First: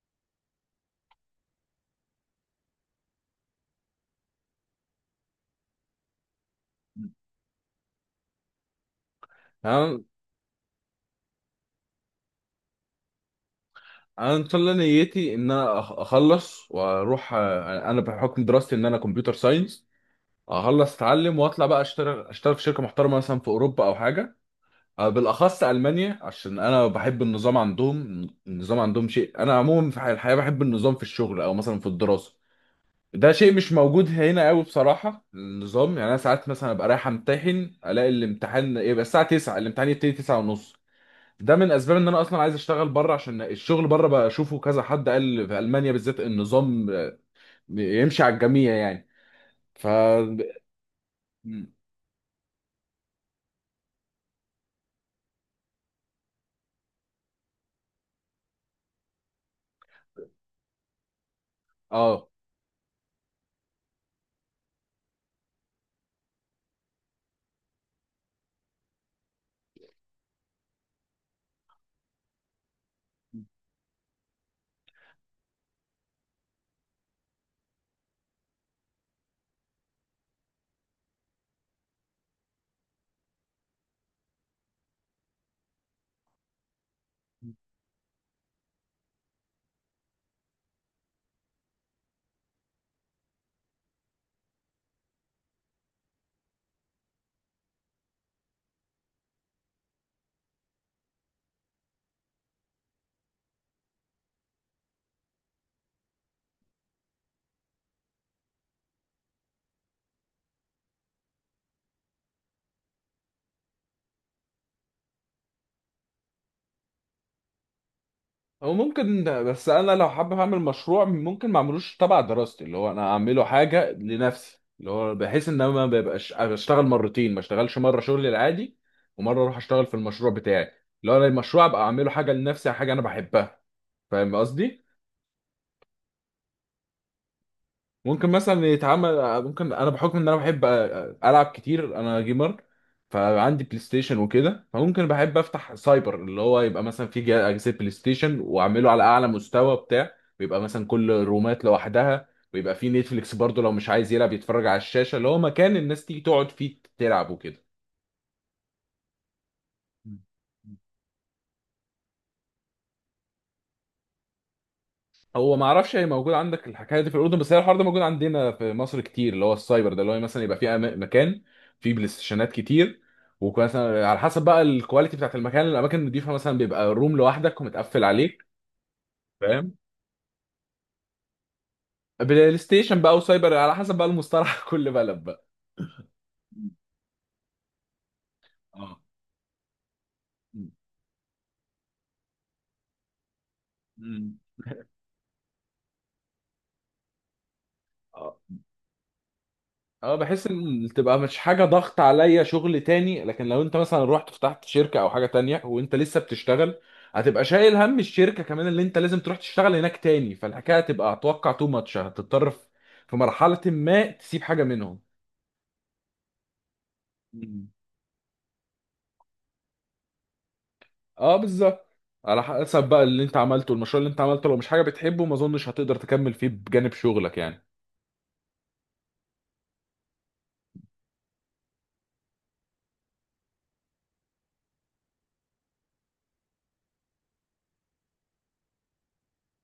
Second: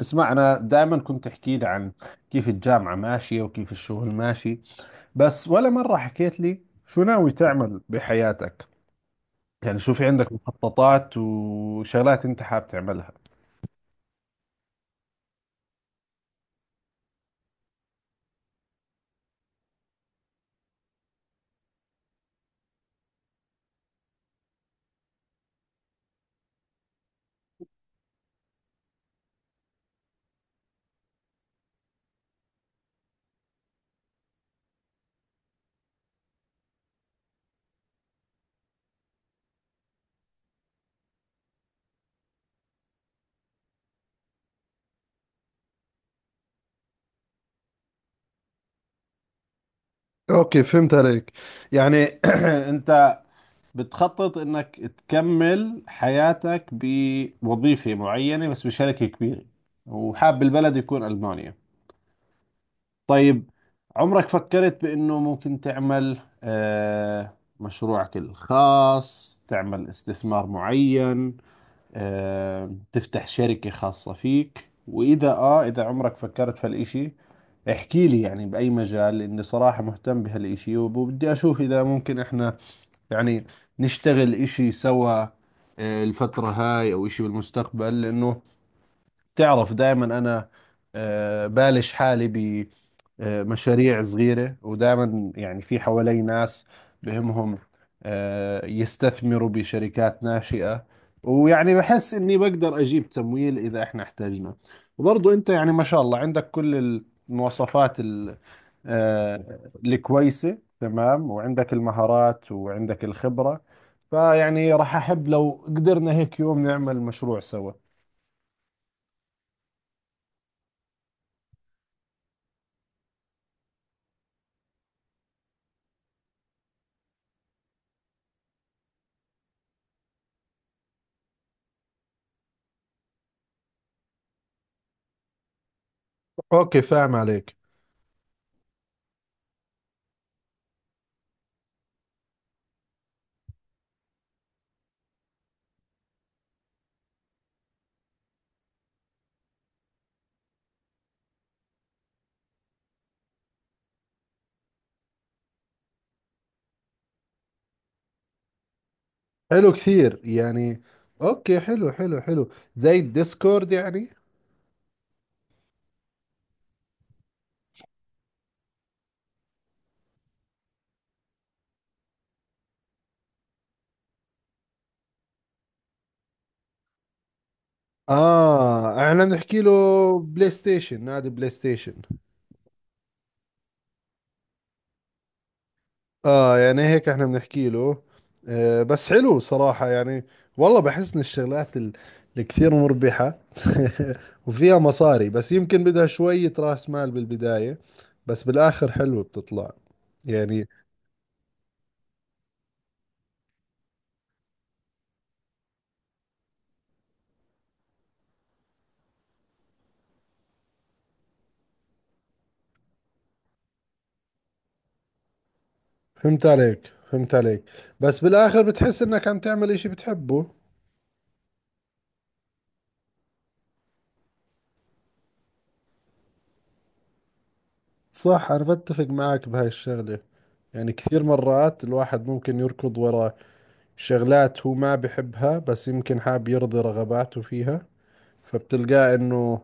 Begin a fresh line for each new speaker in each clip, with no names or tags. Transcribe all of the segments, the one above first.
اسمع، أنا دائما كنت تحكي لي عن كيف الجامعة ماشية وكيف الشغل ماشي، بس ولا مرة حكيت لي شو ناوي تعمل بحياتك. يعني شو
انا
في عندك مخططات وشغلات أنت حاب تعملها؟
أنا ان شاء الله نيتي ان انا اخلص واروح. انا بحكم دراستي ان انا كمبيوتر ساينس. اخلص اتعلم واطلع بقى اشتغل في شركه محترمه مثلا في اوروبا او حاجه. بالاخص المانيا عشان انا بحب النظام عندهم. النظام عندهم شيء، انا عموما في الحياه بحب النظام في الشغل او مثلا في الدراسه. ده شيء مش موجود هنا قوي بصراحه، النظام. يعني انا ساعات مثلا ابقى رايح امتحن الاقي الامتحان يبقى الساعه 9، الامتحان يبتدي 9 ونص. ده من اسباب ان انا اصلا عايز اشتغل بره، عشان الشغل بره بقى اشوفه كذا. حد قال في المانيا بالذات النظام يمشي على الجميع يعني. ف
اوكي، فهمت عليك. يعني أنت بتخطط إنك تكمل حياتك بوظيفة معينة، بس بشركة كبيرة، وحاب البلد يكون ألمانيا.
اه
طيب، عمرك فكرت بأنه ممكن تعمل مشروعك الخاص، تعمل استثمار معين، تفتح شركة خاصة فيك؟ وإذا إذا عمرك فكرت في هالإشي احكي لي، يعني بأي مجال، لأني صراحة مهتم بهالإشي وبدي أشوف إذا ممكن إحنا يعني نشتغل إشي سوا الفترة هاي أو إشي بالمستقبل. لأنه تعرف دائما انا بالش حالي بمشاريع صغيرة، ودائما يعني في حوالي ناس بهمهم يستثمروا بشركات ناشئة، ويعني بحس اني بقدر اجيب تمويل اذا احنا احتاجنا. وبرضو انت يعني ما شاء الله عندك كل المواصفات الكويسة، تمام، وعندك المهارات وعندك الخبرة، فيعني راح احب لو قدرنا هيك يوم نعمل مشروع سوا.
او ممكن، بس انا لو حابب اعمل مشروع ممكن ما اعملوش تبع دراستي، اللي هو انا اعمله حاجه لنفسي، اللي هو بحيث ان انا ما ببقاش اشتغل مرتين، ما اشتغلش مره شغلي العادي ومره اروح اشتغل في المشروع بتاعي. اللي هو انا المشروع ابقى اعمله حاجه لنفسي، حاجه انا بحبها. فاهم قصدي؟
اوكي، فاهم عليك.
ممكن مثلا يتعمل، ممكن انا بحكم ان انا بحب العب كتير، انا جيمر، فعندي بلاي ستيشن وكده، فممكن بحب افتح سايبر اللي هو يبقى مثلا في اجهزه بلاي ستيشن واعمله على اعلى مستوى بتاع. ويبقى مثلا كل رومات لوحدها، ويبقى في نتفليكس برضه لو مش عايز يلعب يتفرج على الشاشه، اللي هو مكان الناس تيجي تقعد فيه تلعب وكده.
حلو كثير يعني. اوكي، حلو حلو حلو، زي الديسكورد يعني.
هو ما اعرفش هي موجود عندك الحكايه دي في الاردن، بس هي الحوار ده موجود عندنا في مصر كتير، اللي هو السايبر ده اللي هو مثلا يبقى في مكان فيه بلاي ستيشنات كتير. ومثلا على حسب بقى الكواليتي بتاعت المكان، الاماكن النضيفه مثلا بيبقى روم لوحدك ومتقفل عليك.
اه، احنا بنحكي له
فاهم.
بلاي ستيشن، نادي بلاي ستيشن.
بلاي ستيشن بقى وسايبر على حسب بقى المصطلح كل بلد بقى.
اه،
مم.
يعني هيك احنا بنحكي له.
اه.
بس حلو صراحة يعني.
مم.
والله بحس ان الشغلات الكثير مربحة
مم.
وفيها مصاري، بس يمكن بدها شوية راس مال بالبداية،
آه.
بس بالاخر حلوة بتطلع
اه، بحس
يعني.
ان تبقى مش حاجه ضغط عليا شغل تاني، لكن لو انت مثلا رحت فتحت شركه او حاجه تانية وانت لسه بتشتغل هتبقى شايل هم الشركه كمان اللي انت لازم تروح تشتغل هناك تاني، فالحكايه هتبقى اتوقع تو ماتش. هتضطر في مرحله ما تسيب حاجه منهم.
فهمت عليك، فهمت عليك.
مم.
بس بالاخر بتحس انك عم تعمل اشي بتحبه.
اه، بالظبط. على حسب بقى اللي انت عملته المشروع، اللي انت عملته لو مش حاجه بتحبه ما اظنش هتقدر تكمل فيه بجانب شغلك يعني.
صح، أنا بتفق معك بهاي الشغلة. يعني كثير مرات الواحد ممكن يركض وراء شغلات هو ما بحبها، بس يمكن حاب يرضي رغباته فيها، فبتلقاه إنه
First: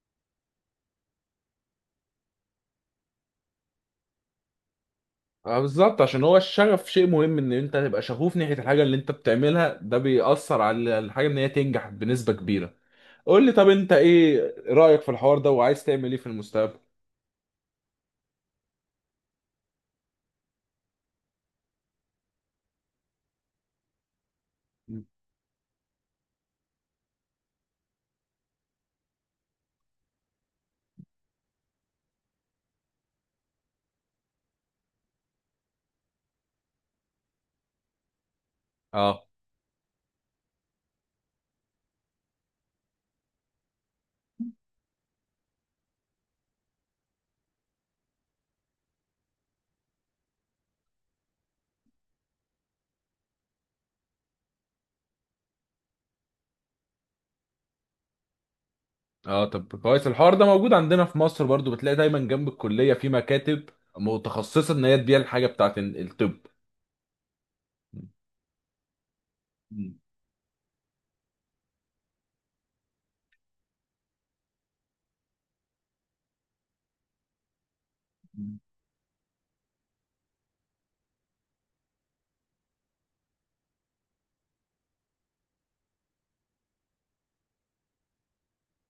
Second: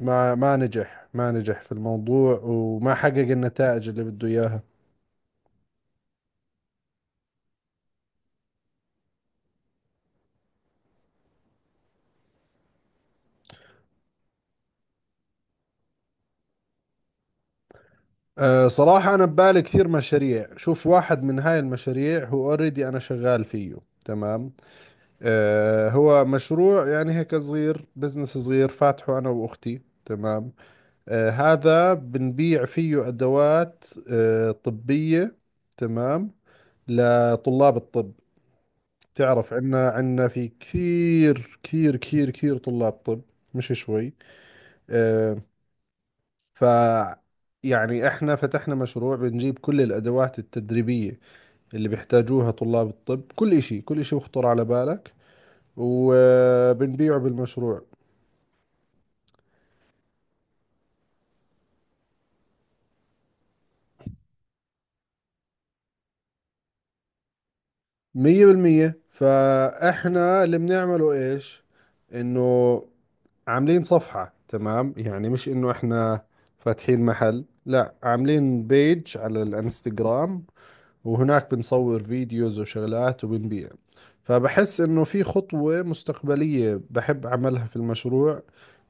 ما نجح في الموضوع وما حقق النتائج اللي بده إياها.
اه بالظبط، عشان هو الشغف شيء مهم، ان انت تبقى شغوف ناحية الحاجة اللي انت بتعملها. ده بيأثر على الحاجة ان هي تنجح بنسبة كبيرة. قول لي، طب انت ايه رأيك في الحوار ده وعايز تعمل ايه في المستقبل؟
صراحة أنا ببالي كثير مشاريع. شوف، واحد من هاي المشاريع هو اوريدي، أنا شغال فيه، تمام. هو مشروع يعني هيك صغير، بزنس صغير فاتحه أنا وأختي، تمام. هذا بنبيع فيه أدوات طبية، تمام، لطلاب الطب.
اه.
تعرف، عنا في كثير كثير كثير كثير طلاب طب، مش شوي. آه، ف يعني احنا فتحنا مشروع بنجيب كل الأدوات التدريبية اللي بيحتاجوها طلاب الطب، كل إشي كل إشي يخطر على بالك، وبنبيعه بالمشروع.
اه، طب كويس، الحوار ده موجود عندنا في مصر برضو. بتلاقي دايما جنب الكلية في مكاتب متخصصة ان هي تبيع الحاجة بتاعت الطب.
مية بالمية.
مم.
فاحنا اللي بنعمله ايش؟ انه عاملين صفحة، تمام، يعني مش انه احنا فاتحين محل، لا، عاملين بيج على الانستغرام، وهناك بنصور فيديوز وشغلات وبنبيع. فبحس انه في خطوة مستقبلية بحب اعملها في المشروع،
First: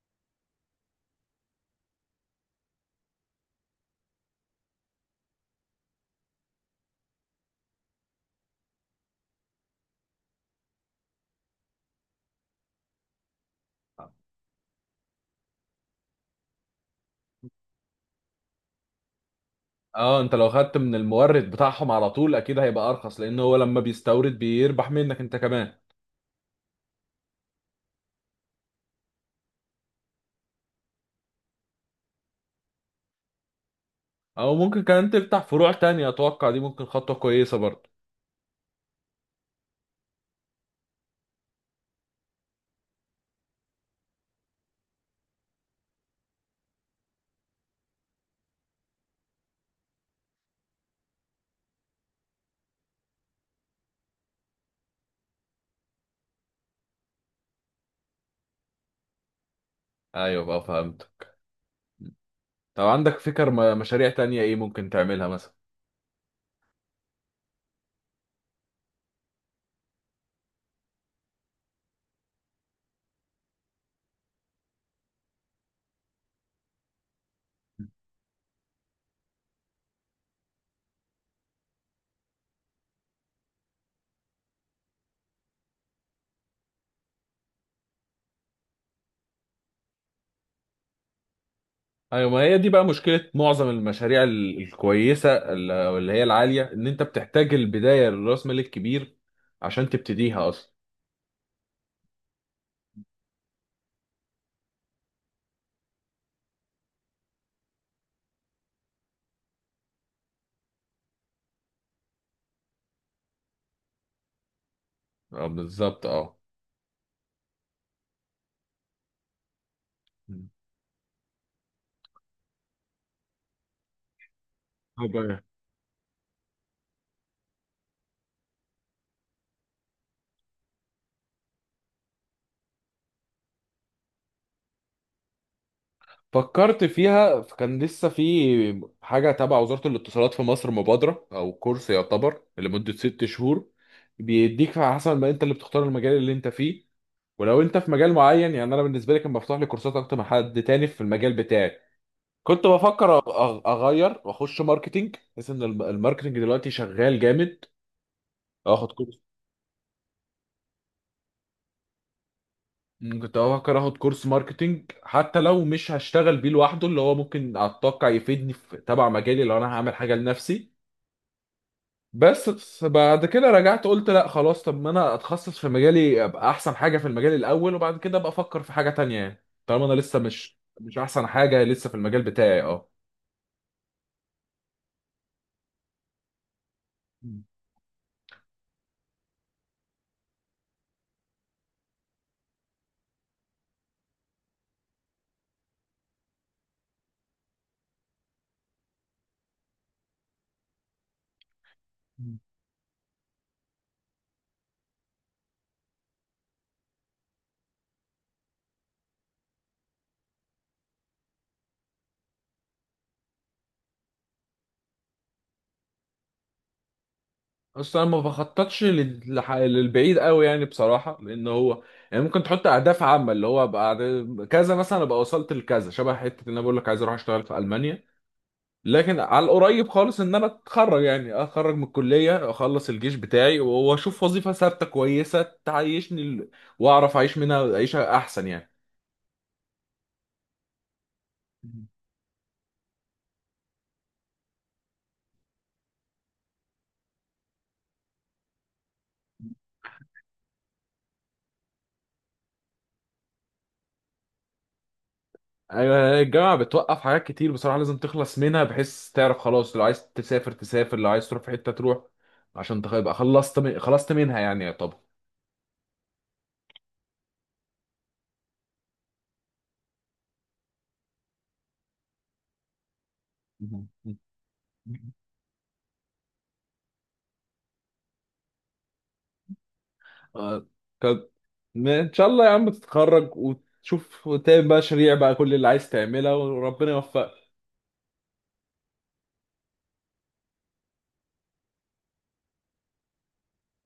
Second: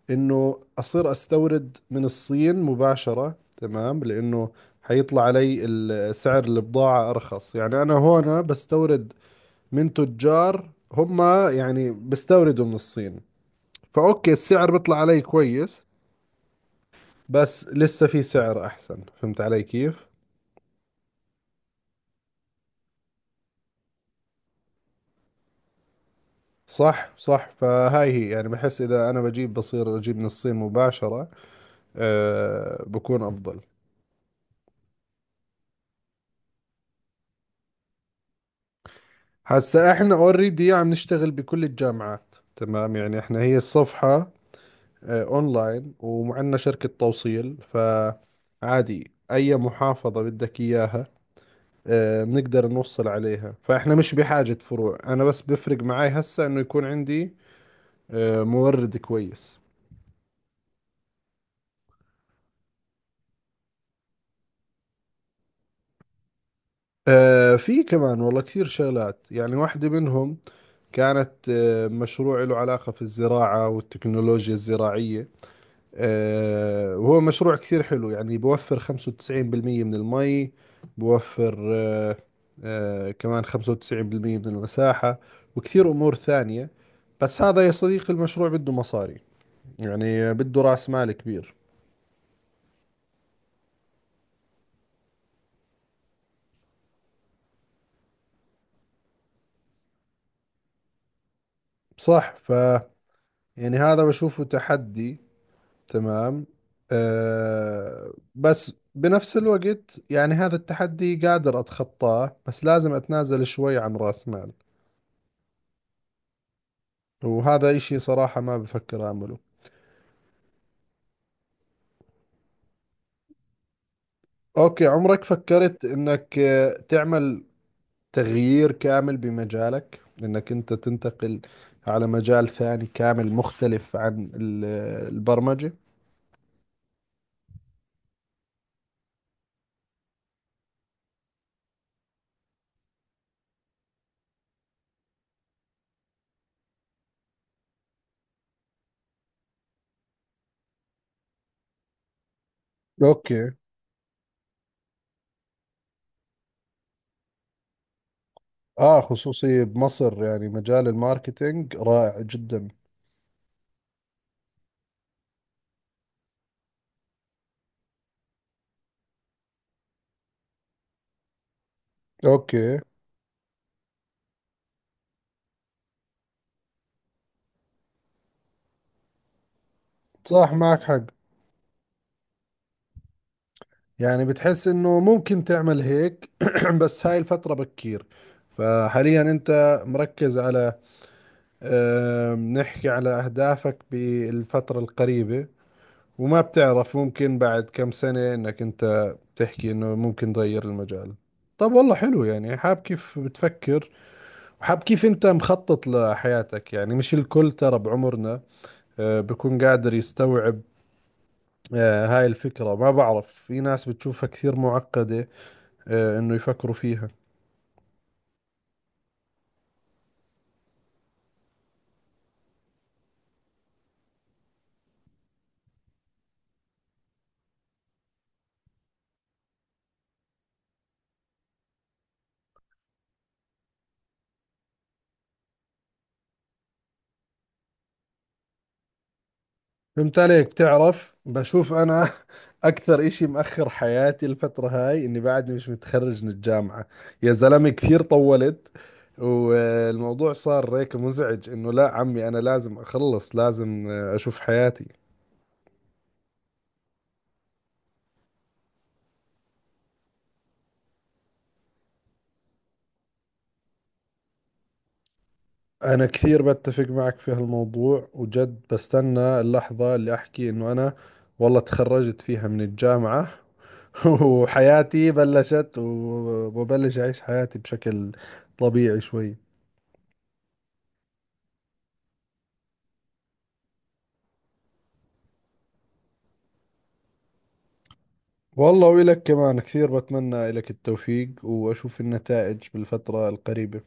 انه اصير استورد من الصين مباشرة، تمام، لانه حيطلع علي سعر البضاعة ارخص. يعني انا هون بستورد من تجار هم يعني بستوردوا من الصين، فأوكي السعر بيطلع علي كويس، بس لسه في سعر أحسن. فهمت علي كيف؟
اه، انت لو خدت من المورد بتاعهم على طول اكيد هيبقى ارخص، لان هو لما بيستورد بيربح منك انت كمان.
صح، صح، فهاي هي يعني، بحس إذا أنا بجيب بصير أجيب من الصين مباشرة بكون أفضل.
او ممكن كمان تفتح فروع تانية، اتوقع دي ممكن خطوة كويسة برضه.
هسا إحنا اوريدي عم نشتغل بكل الجامعات، تمام، يعني إحنا هي الصفحة أونلاين، ومعنا شركة توصيل، فعادي أي محافظة بدك إياها بنقدر نوصل عليها، فإحنا مش بحاجة فروع. أنا بس بفرق معي هسا إنه يكون عندي مورد كويس.
ايوه بقى، فهمت. طب عندك فكر مشاريع تانية ايه ممكن تعملها مثلا؟
في كمان والله كثير شغلات يعني. واحدة منهم كانت مشروع له علاقة في الزراعة والتكنولوجيا الزراعية، وهو مشروع كثير حلو يعني، بوفر 95% من المي بوفر آه، آه، كمان 95% من المساحة، وكثير أمور ثانية. بس هذا يا صديقي المشروع بده مصاري، يعني بده رأس مال كبير.
ايوه، ما هي دي بقى مشكلة معظم المشاريع الكويسة أو اللي هي العالية، ان انت بتحتاج البداية للراس مال الكبير عشان تبتديها اصلا.
صح. يعني هذا بشوفه تحدي، تمام، بس بنفس الوقت يعني هذا التحدي قادر أتخطاه، بس لازم أتنازل شوي عن رأس مال،
اه بالظبط اه.
وهذا إشي صراحة ما بفكر أعمله. أوكي،
طب
عمرك
إيه؟
فكرت إنك تعمل تغيير كامل بمجالك، إنك أنت تنتقل على مجال ثاني كامل مختلف عن البرمجة؟
فكرت فيها، كان لسه في حاجة تبع وزارة الاتصالات في مصر مبادرة أو كورس يعتبر لمدة 6 شهور، بيديك على حسب ما أنت اللي بتختار المجال اللي أنت فيه. ولو انت في مجال معين يعني انا بالنسبه لي كان مفتوح لي كورسات اكتر من حد تاني في المجال بتاعي. كنت بفكر
اوكي.
اغير واخش ماركتينج، بحيث ان الماركتينج دلوقتي شغال جامد. اخد
اه،
كورس.
خصوصي بمصر يعني مجال الماركتينج رائع جدا.
مم، كنت بفكر اخد كورس ماركتينج حتى لو مش هشتغل بيه لوحده، اللي هو ممكن اتوقع يفيدني في تبع مجالي لو انا هعمل حاجه لنفسي. بس
اوكي،
بس بعد كده رجعت قلت لا خلاص، طب ما انا اتخصص في مجالي، ابقى احسن حاجه في المجال الاول وبعد كده ابقى افكر في حاجه تانية، يعني طالما انا لسه
صح،
مش
معك
مش
حق،
احسن حاجه لسه في المجال بتاعي. اه.
يعني بتحس انه ممكن تعمل هيك بس هاي
مم.
الفترة بكير. فحاليا انت مركز على نحكي على اهدافك بالفترة القريبة، وما بتعرف، ممكن بعد كم سنة انك انت تحكي انه ممكن تغير المجال. طب، والله حلو،
مم.
يعني حاب كيف بتفكر وحاب كيف انت مخطط لحياتك. يعني مش الكل ترى بعمرنا بكون قادر يستوعب هاي الفكرة. ما بعرف، في ناس بتشوفها كثير معقدة انه يفكروا فيها.
اصلا أنا ما بخططش للبعيد قوي يعني بصراحه، لان هو يعني ممكن تحط اهداف عامه اللي هو بعد كذا، مثلا ابقى وصلت لكذا، شبه حته ان انا بقول لك عايز اروح اشتغل في المانيا. لكن على القريب خالص ان انا اتخرج، يعني اتخرج من الكليه، اخلص الجيش بتاعي واشوف وظيفه ثابته كويسه تعيشني واعرف اعيش منها عيشه احسن يعني.
فهمت عليك. بتعرف، بشوف
مم.
انا اكثر اشي مأخر حياتي الفترة هاي اني بعدني مش متخرج من الجامعة. يا زلمة، كثير طولت، والموضوع صار هيك مزعج، انه لا عمي، انا لازم اخلص، لازم اشوف حياتي.
ايوه، الجامعه بتوقف حاجات كتير بصراحه، لازم تخلص منها بحيث تعرف خلاص. لو عايز تسافر تسافر، لو عايز تروح في حته تروح، عشان تبقى خلصت خلصت منها يعني يعتبر.
انا كثير بتفق معك في هالموضوع، وجد بستنى اللحظة اللي احكي انه انا والله تخرجت فيها من الجامعة وحياتي بلشت، وببلش اعيش حياتي بشكل طبيعي شوي.
آه. كان- ان شاء الله يا عم تتخرج وتشوف وتعمل بقى شريع بقى كل اللي عايز تعملها وربنا يوفقك.
والله، وإلك كمان، كثير بتمنى لك التوفيق وأشوف النتائج بالفترة القريبة.